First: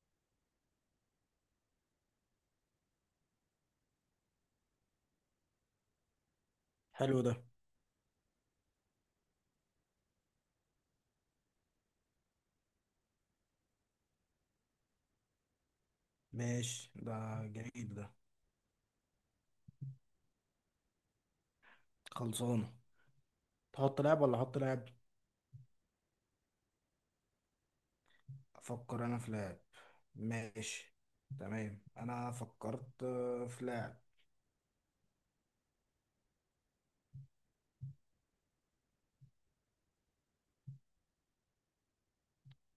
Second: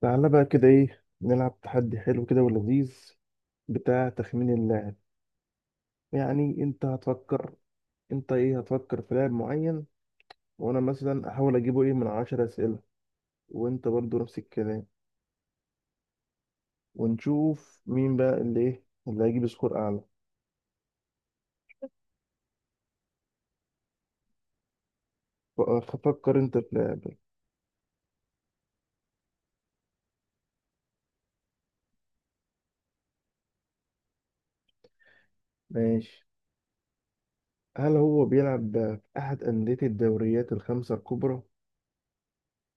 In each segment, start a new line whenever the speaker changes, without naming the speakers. تعالى بقى كده، ايه نلعب تحدي حلو كده ولذيذ بتاع تخمين اللاعب. يعني انت
حلو ده.
هتفكر، انت ايه هتفكر في لاعب معين وانا مثلا احاول اجيبه ايه من 10 اسئلة، وانت برضو نفس الكلام،
ماشي، ده
ونشوف
جميل ده.
مين بقى اللي ايه اللي هيجيب سكور اعلى.
خلصانة. تحط لعب ولا احط لعب؟
ف- فكر انت في لاعب.
افكر انا في لعب. ماشي. تمام، انا فكرت في لعب.
ماشي. هل هو بيلعب في احد اندية الدوريات الخمسة الكبرى؟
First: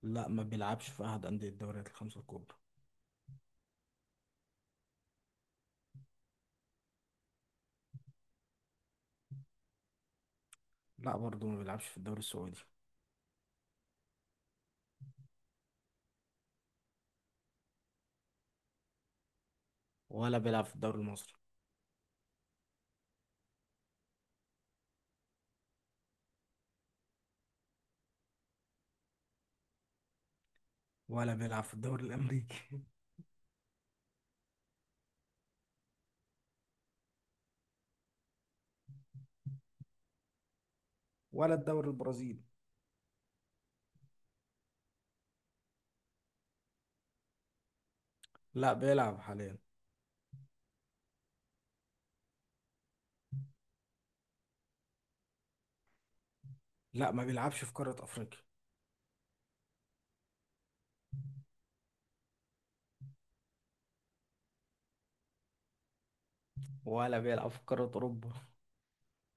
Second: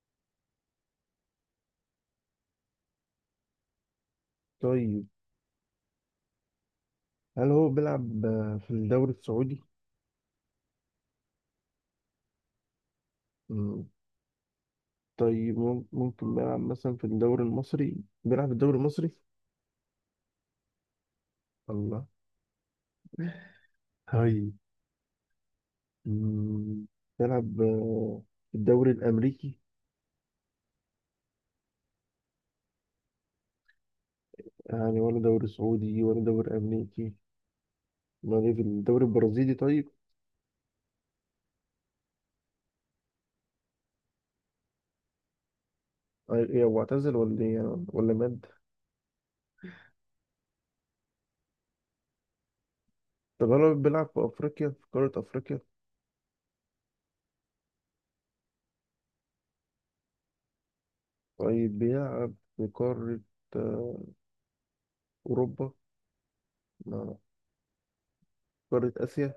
لا، ما بيلعبش في احد اندية الدوريات الخمسة الكبرى.
طيب، هل هو بيلعب في الدوري السعودي؟
لا، برضه ما بيلعبش في الدوري السعودي.
طيب ممكن نلعب مثلا في الدوري المصري، بيلعب في الدوري المصري؟
ولا بيلعب في الدوري المصري.
الله. هاي. مم، بيلعب في الدوري الأمريكي؟
ولا بيلعب في الدوري الامريكي.
يعني ولا دوري سعودي ولا دوري أمريكي، ما ليه في الدوري البرازيلي طيب.
ولا الدوري البرازيلي.
إيه هو اعتزل ولا إيه يعني؟ ولا مات؟
لا، بيلعب حاليا.
طب هل بيلعب في أفريقيا، في قارة أفريقيا؟
لا، ما بيلعبش في قارة افريقيا.
طيب بيلعب في قارة آه، أوروبا؟ لا، لا.
ولا بيلعب في قارة أوروبا.
قارة آسيا.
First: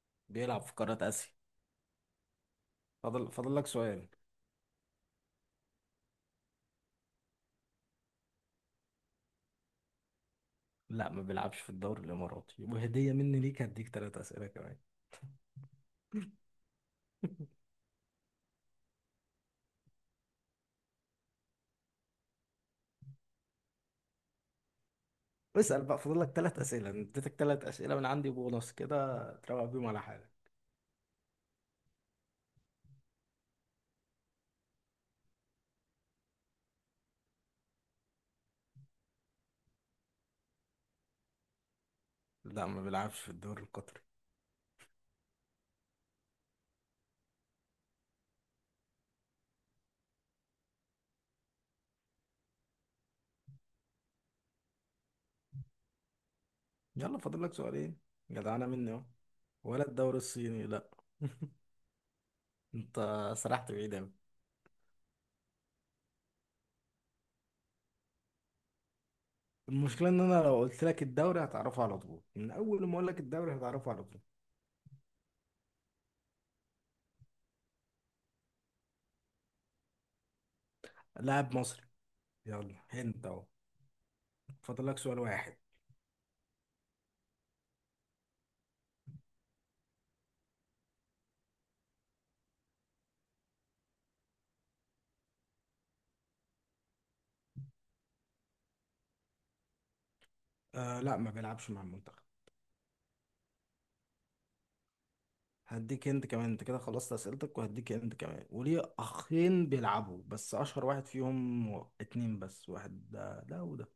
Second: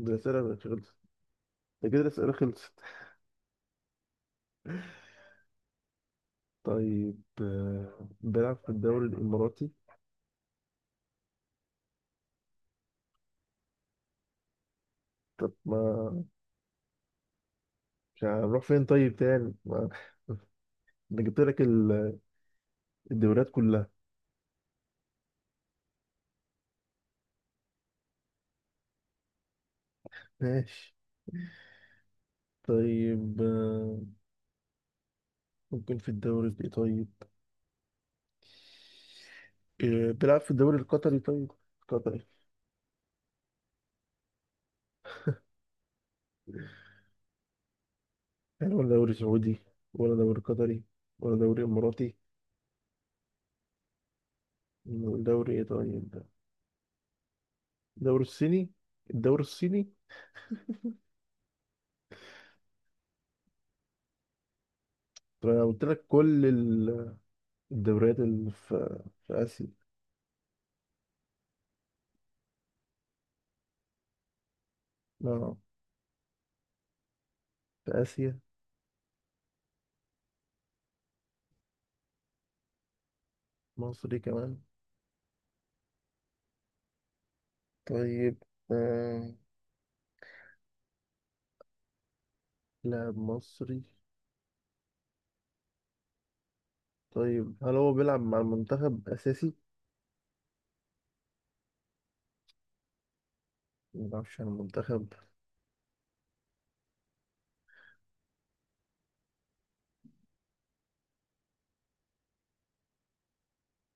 الأسئلة
بيلعب في
خلصت.
قارة اسيا.
ده كده الأسئلة خلصت.
فاضل لك سؤال.
طيب بيلعب في الدوري الإماراتي؟
لا، ما بيلعبش في الدوري الاماراتي، وهديه مني ليك، هديك 3 اسئله كمان.
طب ما مش هنروح فين طيب تاني، ما انا جبت لك الدوريات كلها.
اسال بقى، فاضل لك 3 اسئله. أنا اديتك 3 اسئله من عندي بونص كده، تروق بيهم على حالك.
ماشي. طيب ممكن في الدوري ايه طيب، بيلعب في الدوري القطري طيب؟ قطري؟
لا، ما بيلعبش في الدوري القطري.
يعني ولا دوري سعودي، ولا دوري قطري، ولا دوري اماراتي، ولا دوري ايه طيب ده؟
يلا، فاضل لك سؤالين.
الدوري
جدعانه
الصيني.
مني اهو.
الدوري الصيني.
ولا الدوري الصيني، لا. انت سرحت بعيد اوي.
طب انا قلت لك كل الدوريات اللي في اسيا.
المشكله ان انا لو قلت لك الدوري هتعرفه على طول، من اول ما اقول لك الدوري هتعرفه على طول.
اه، في اسيا.
لاعب مصري. يلا، هنت اهو.
مصري كمان؟
فاضل لك سؤال واحد.
طيب آه، لاعب مصري. طيب هل هو بيلعب مع المنتخب أساسي؟
آه، لا، ما بيلعبش مع المنتخب.
ما بيلعبش على المنتخب.
هديك انت كمان، انت كده خلصت اسئلتك، وهديك انت كمان، وليه اخين بيلعبوا، بس اشهر واحد فيهم. اتنين بس، واحد ده وده.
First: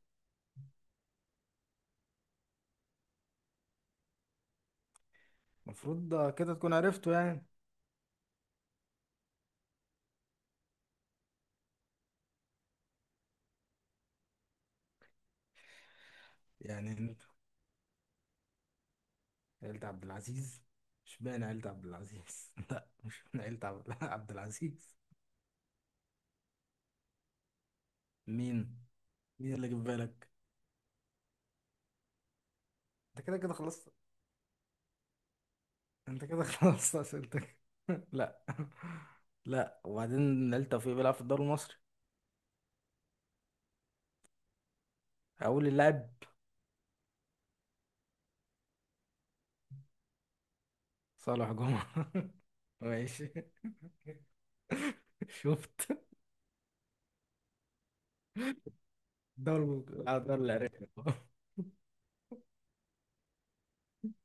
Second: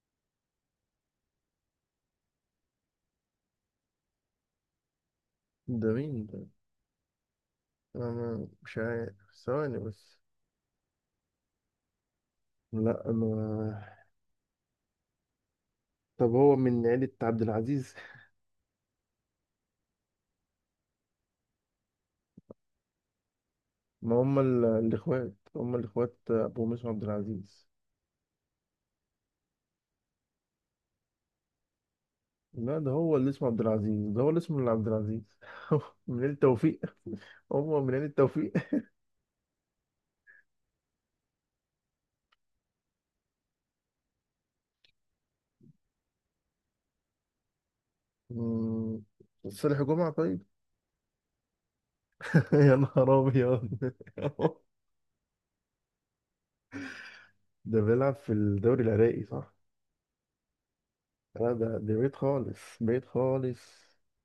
ده
المفروض
مين
ده
ده؟
كده تكون عرفته يعني.
أنا مش عارف. ثواني بس. لا، أنا طب هو من
يعني
عيلة
انت،
عبد العزيز؟
عيلة عبد العزيز؟ مش باين عيلة عبد العزيز. لا، مش من عيلة عبد
ما
عبد
هم
العزيز.
الإخوات أبو مسلم عبد العزيز.
مين مين اللي جه في بالك؟
لا، ده هو
انت
اللي
كده
اسمه
كده
عبد
خلصت.
العزيز، ده هو اللي اسمه اللي عبد العزيز من
انت
عيلة
كده
توفيق.
خلصت اسئلتك.
هو من عيلة
لا،
توفيق؟
لا، وبعدين عيلة توفيق بيلعب في الدوري المصري. هقول اللاعب.
مم، صالح جمعة طيب.
صالح جمعة؟
يا نهار
ماشي.
أبيض.
شفت؟
ده بيلعب في الدوري العراقي صح؟
دول اللي عرفته.
لا، ده بعيد خالص، بعيد خالص.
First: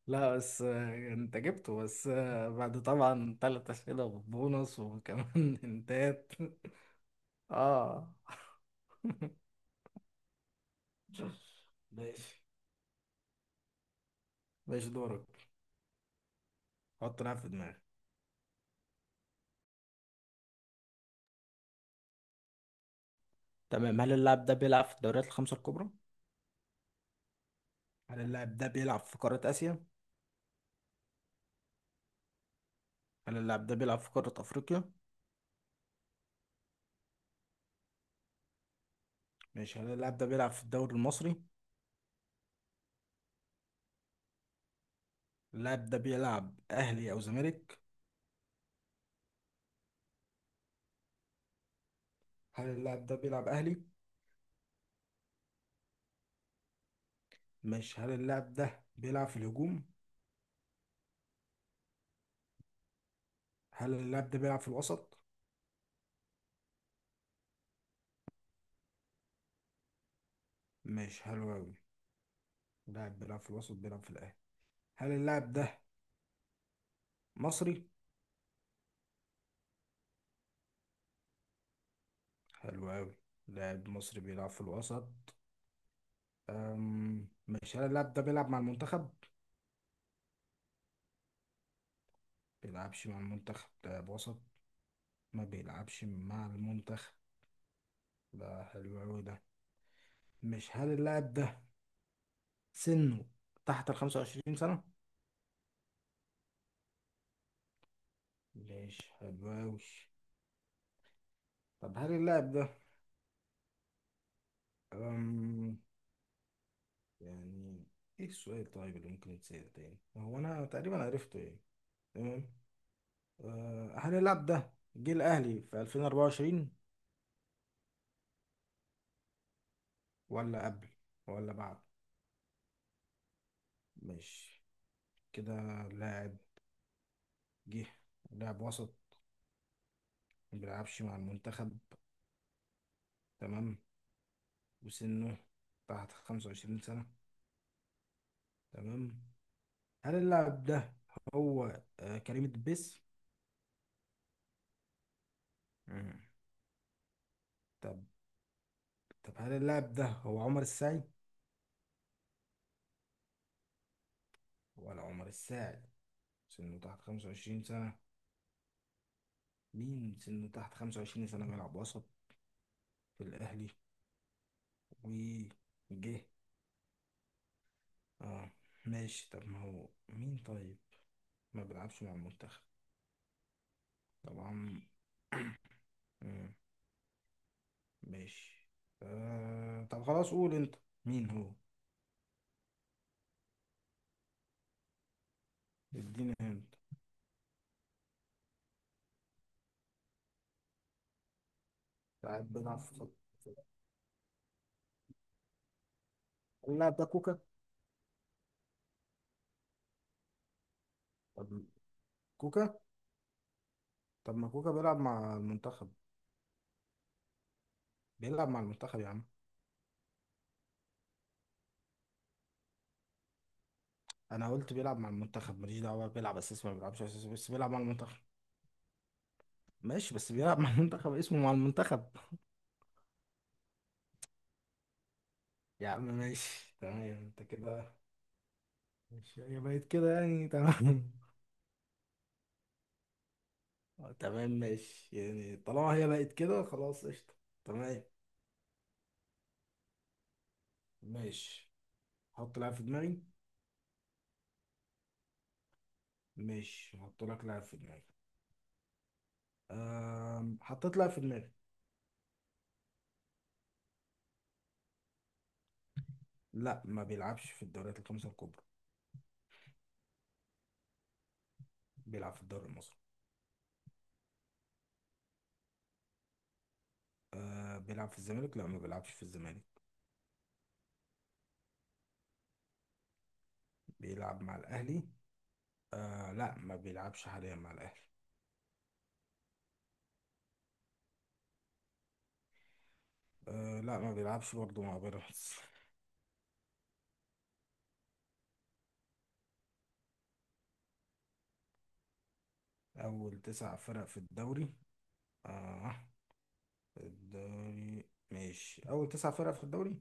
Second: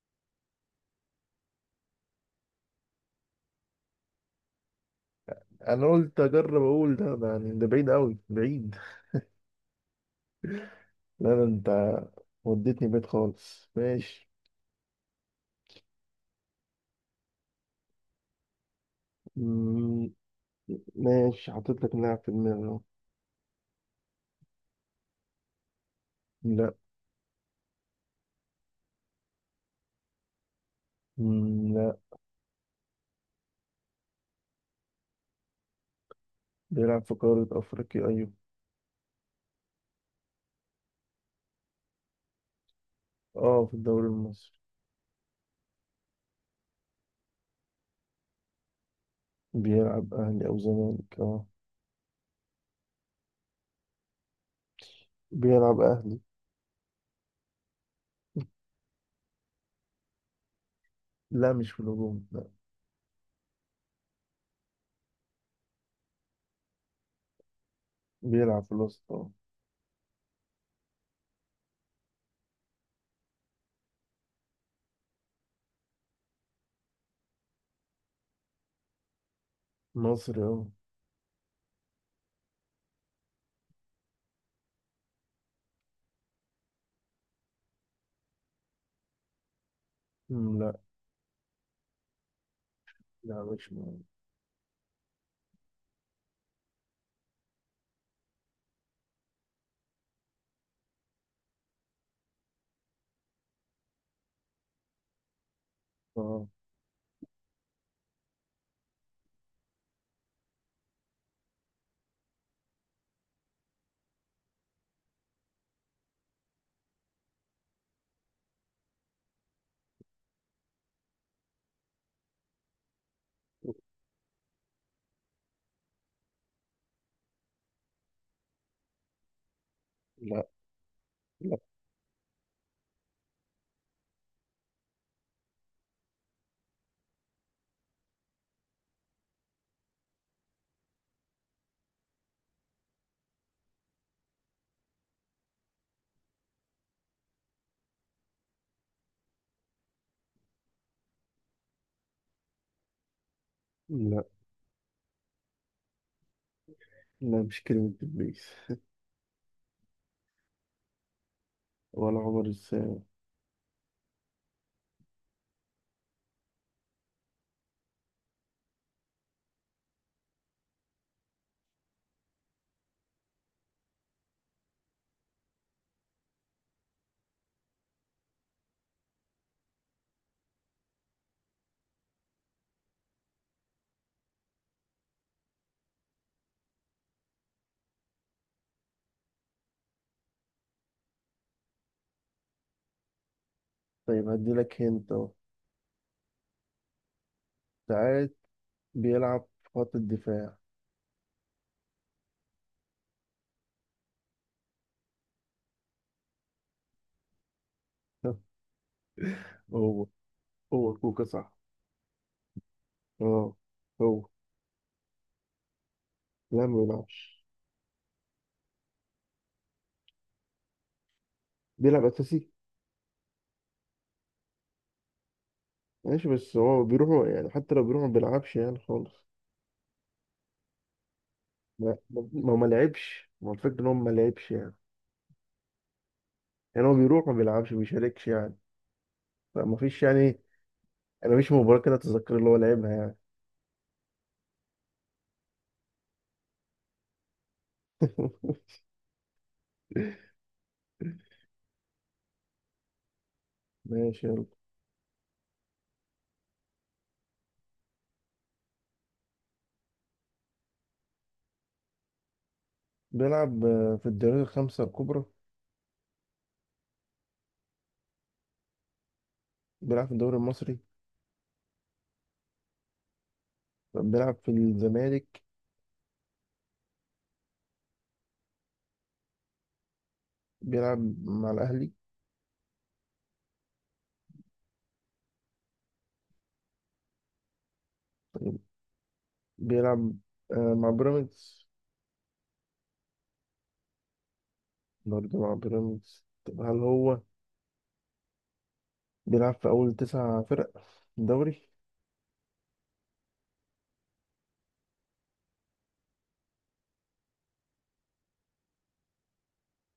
لا، بس انت جبته، بس بعد طبعا ثلاث اسئله وبونص وكمان
انا قلت
انتات.
اجرب اقول ده يعني ده بعيد
اه.
قوي بعيد. لا، ده انت
ماشي،
وديتني بعيد خالص. ماشي.
ماشي دورك. حط لاعب في دماغك.
مم، ماشي حطيت لك لاعب في دماغي أهو.
تمام، هل اللاعب ده بيلعب في الدوريات الخمسة الكبرى؟
لا.
هل اللاعب ده بيلعب في قاره اسيا؟
مم، لا.
هل اللاعب ده بيلعب في قاره افريقيا؟
بيلعب في قارة افريقيا، ايوه.
ماشي، هل اللاعب ده بيلعب في الدوري المصري؟
اه، في الدوري المصري.
اللاعب ده بيلعب اهلي او زمالك؟
بيلعب اهلي او زمالك، اه.
هل اللاعب ده بيلعب اهلي؟
بيلعب اهلي.
ماشي، هل اللاعب ده بيلعب في الهجوم؟
لا، مش في الهجوم، لا.
هل اللاعب ده بيلعب في الوسط؟
بيلعب في الوسط، اه.
ماشي، حلو أوي. لاعب بيلعب في الوسط، بيلعب في الأهلي. هل اللاعب ده مصري؟
مصري، اه.
حلو أوي. لاعب مصري بيلعب في الوسط. ماشي، هل اللاعب ده بيلعب مع المنتخب؟
مم، لا،
بيلعبش مع
لا،
المنتخب،
مش مصري.
لاعب وسط. ما بيلعبش مع المنتخب. ده حلو أوي ده. مش هل اللاعب ده، سنه تحت ال 25 سنة؟
اه.
ماشي، حلو أوي. طب هل اللاعب ده، أم، يعني، ايه السؤال طيب اللي ممكن يتسأل تاني؟ هو أنا تقريبا عرفته يعني. تمام. هنلعب ده. جه الأهلي في 2024؟
لا،
ولا قبل، ولا
لا،
بعد؟ ماشي. كده لاعب جه، لاعب وسط، ما بيلعبش مع المنتخب، تمام. وسنه تحت 25 سنة، تمام. هل اللاعب ده هو كريم الدبيس؟
لا،
مم.
لا، مش
طب،
كلمة إبليس.
هل اللاعب ده هو عمر السعي؟
ولا عمر السام؟
ولا عمر السعي؟ سنه تحت 25 سنة. مين سنه تحت 25 سنة بيلعب وسط في الأهلي وجه؟ اه، ماشي. طب ما هو مين طيب، ما بيلعبش مع المنتخب طبعا. مم، ماشي، طب خلاص، قول انت مين هو.
طيب هدي لك هنت أهو.
اديني هنت.
ساعات بيلعب في خط الدفاع.
لاعب بيلعب في خط. اللاعب ده كوكا.
هو هو كوكا
طب
صح.
كوكا؟
اه، هو.
طب ما كوكا بيلعب مع المنتخب.
لا، ما بيلعبش،
بيلعب مع المنتخب يا عم.
بيلعب أساسي.
انا قلت بيلعب مع المنتخب، ماليش دعوه
ماشي،
بيلعب
بس
اساسي ما
هو
بيلعبش اساسي،
بيروح
بس
يعني
بيلعب مع
حتى لو بيروح ما
المنتخب.
بيلعبش يعني خالص.
ماشي، بس بيلعب مع المنتخب، اسمه مع
ما
المنتخب.
ما ما ما لعبش ما هو الفكرة إن هو ما لعبش يعني
يا عم ماشي،
يعني هو
تمام،
بيروح ما
انت
بيلعبش، ما
كده.
بيشاركش يعني.
ماشي، هي
فما
بقت
فيش
كده
يعني.
يعني، تمام.
أنا مفيش مباراة كده أتذكر اللي هو لعبها يعني.
تمام، ماشي، يعني طالما هي بقت كده خلاص، قشطة. تمام. ماشي، حط لاعب في دماغي.
ماشي يلا.
ماشي، هحط لك لاعب في دماغي. حطيت لاعب في دماغي.
بيلعب في الدوري الخمسة الكبرى؟
لا، ما بيلعبش في الدوريات الخمسة الكبرى.
بيلعب في الدوري المصري.
بيلعب في الدوري المصري.
بيلعب في الزمالك.
أه، بيلعب في الزمالك؟ لا، ما بيلعبش في الزمالك.
بيلعب مع الأهلي.
بيلعب مع الأهلي؟ أه، لا، ما بيلعبش حاليا مع الأهلي.
بيلعب مع بيراميدز.
أه، لا، ما بيلعبش برضه مع
برضه
بيراميدز.
مع بيراميدز. طب هل هو بيلعب في أول 9 فرق في الدوري؟
أول 9 فرق في الدوري؟ أه، الدوري، ماشي، أول 9 فرق في الدوري.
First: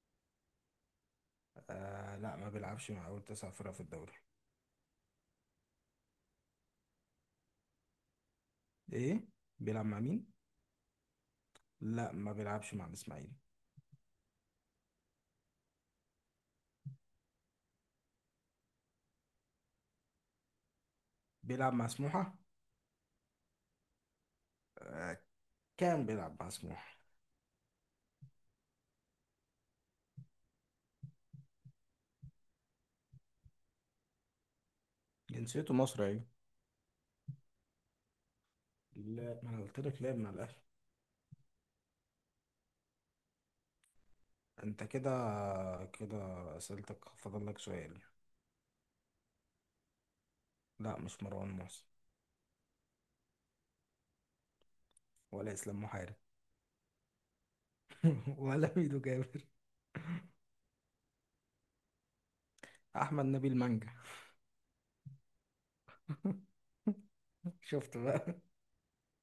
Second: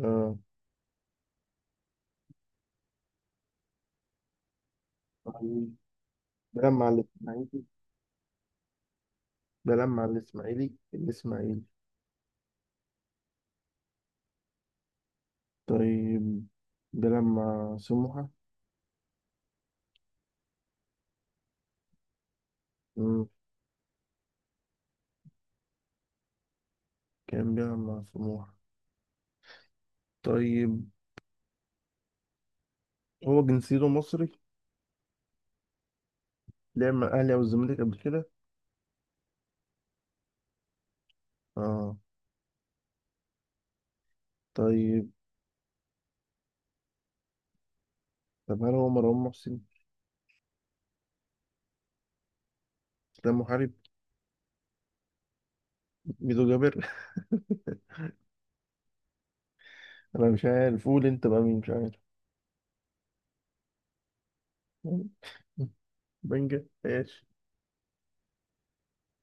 آه.
آه، لا، ما بيلعبش مع أول 9 فرق في الدوري.
طيب، بيلعب مع الإسماعيلي.
إيه؟ بيلعب
بيلعب
مع
مع
مين؟
الإسماعيلي الإسماعيلي؟
لا، ما بيلعبش مع الإسماعيلي.
طيب بيلعب مع سموحة.
بيلعب مع سموحة.
مم.
آه، كان بيلعب مع سموحة.
كان بيلعب مع سموحة. طيب هو جنسيته مصري.
جنسيته مصري، أيوة.
لعب مع الأهلي أو الزمالك قبل كده؟
لا، ما أنا قلت لك لعب مع الأهلي.
اه.
أنت كده
طيب.
كده أسئلتك، فاضل لك سؤال.
طب هل هو مروان محسن؟
لا، مش مروان محسن.
ده محارب؟
ولا إسلام محارب.
ميدو جابر؟
ولا ميدو جابر.
انا مش عارف، قول انت بقى مين، مش عارف.
أحمد نبيل مانجا.
بنجا، ماشي.
شفت بقى؟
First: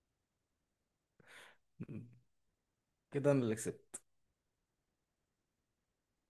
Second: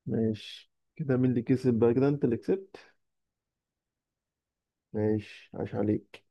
ماشي كده، مين اللي كسب بقى كده؟ انت اللي كسبت.
كده أنا اللي كسبت.
ماشي، عاش عليك.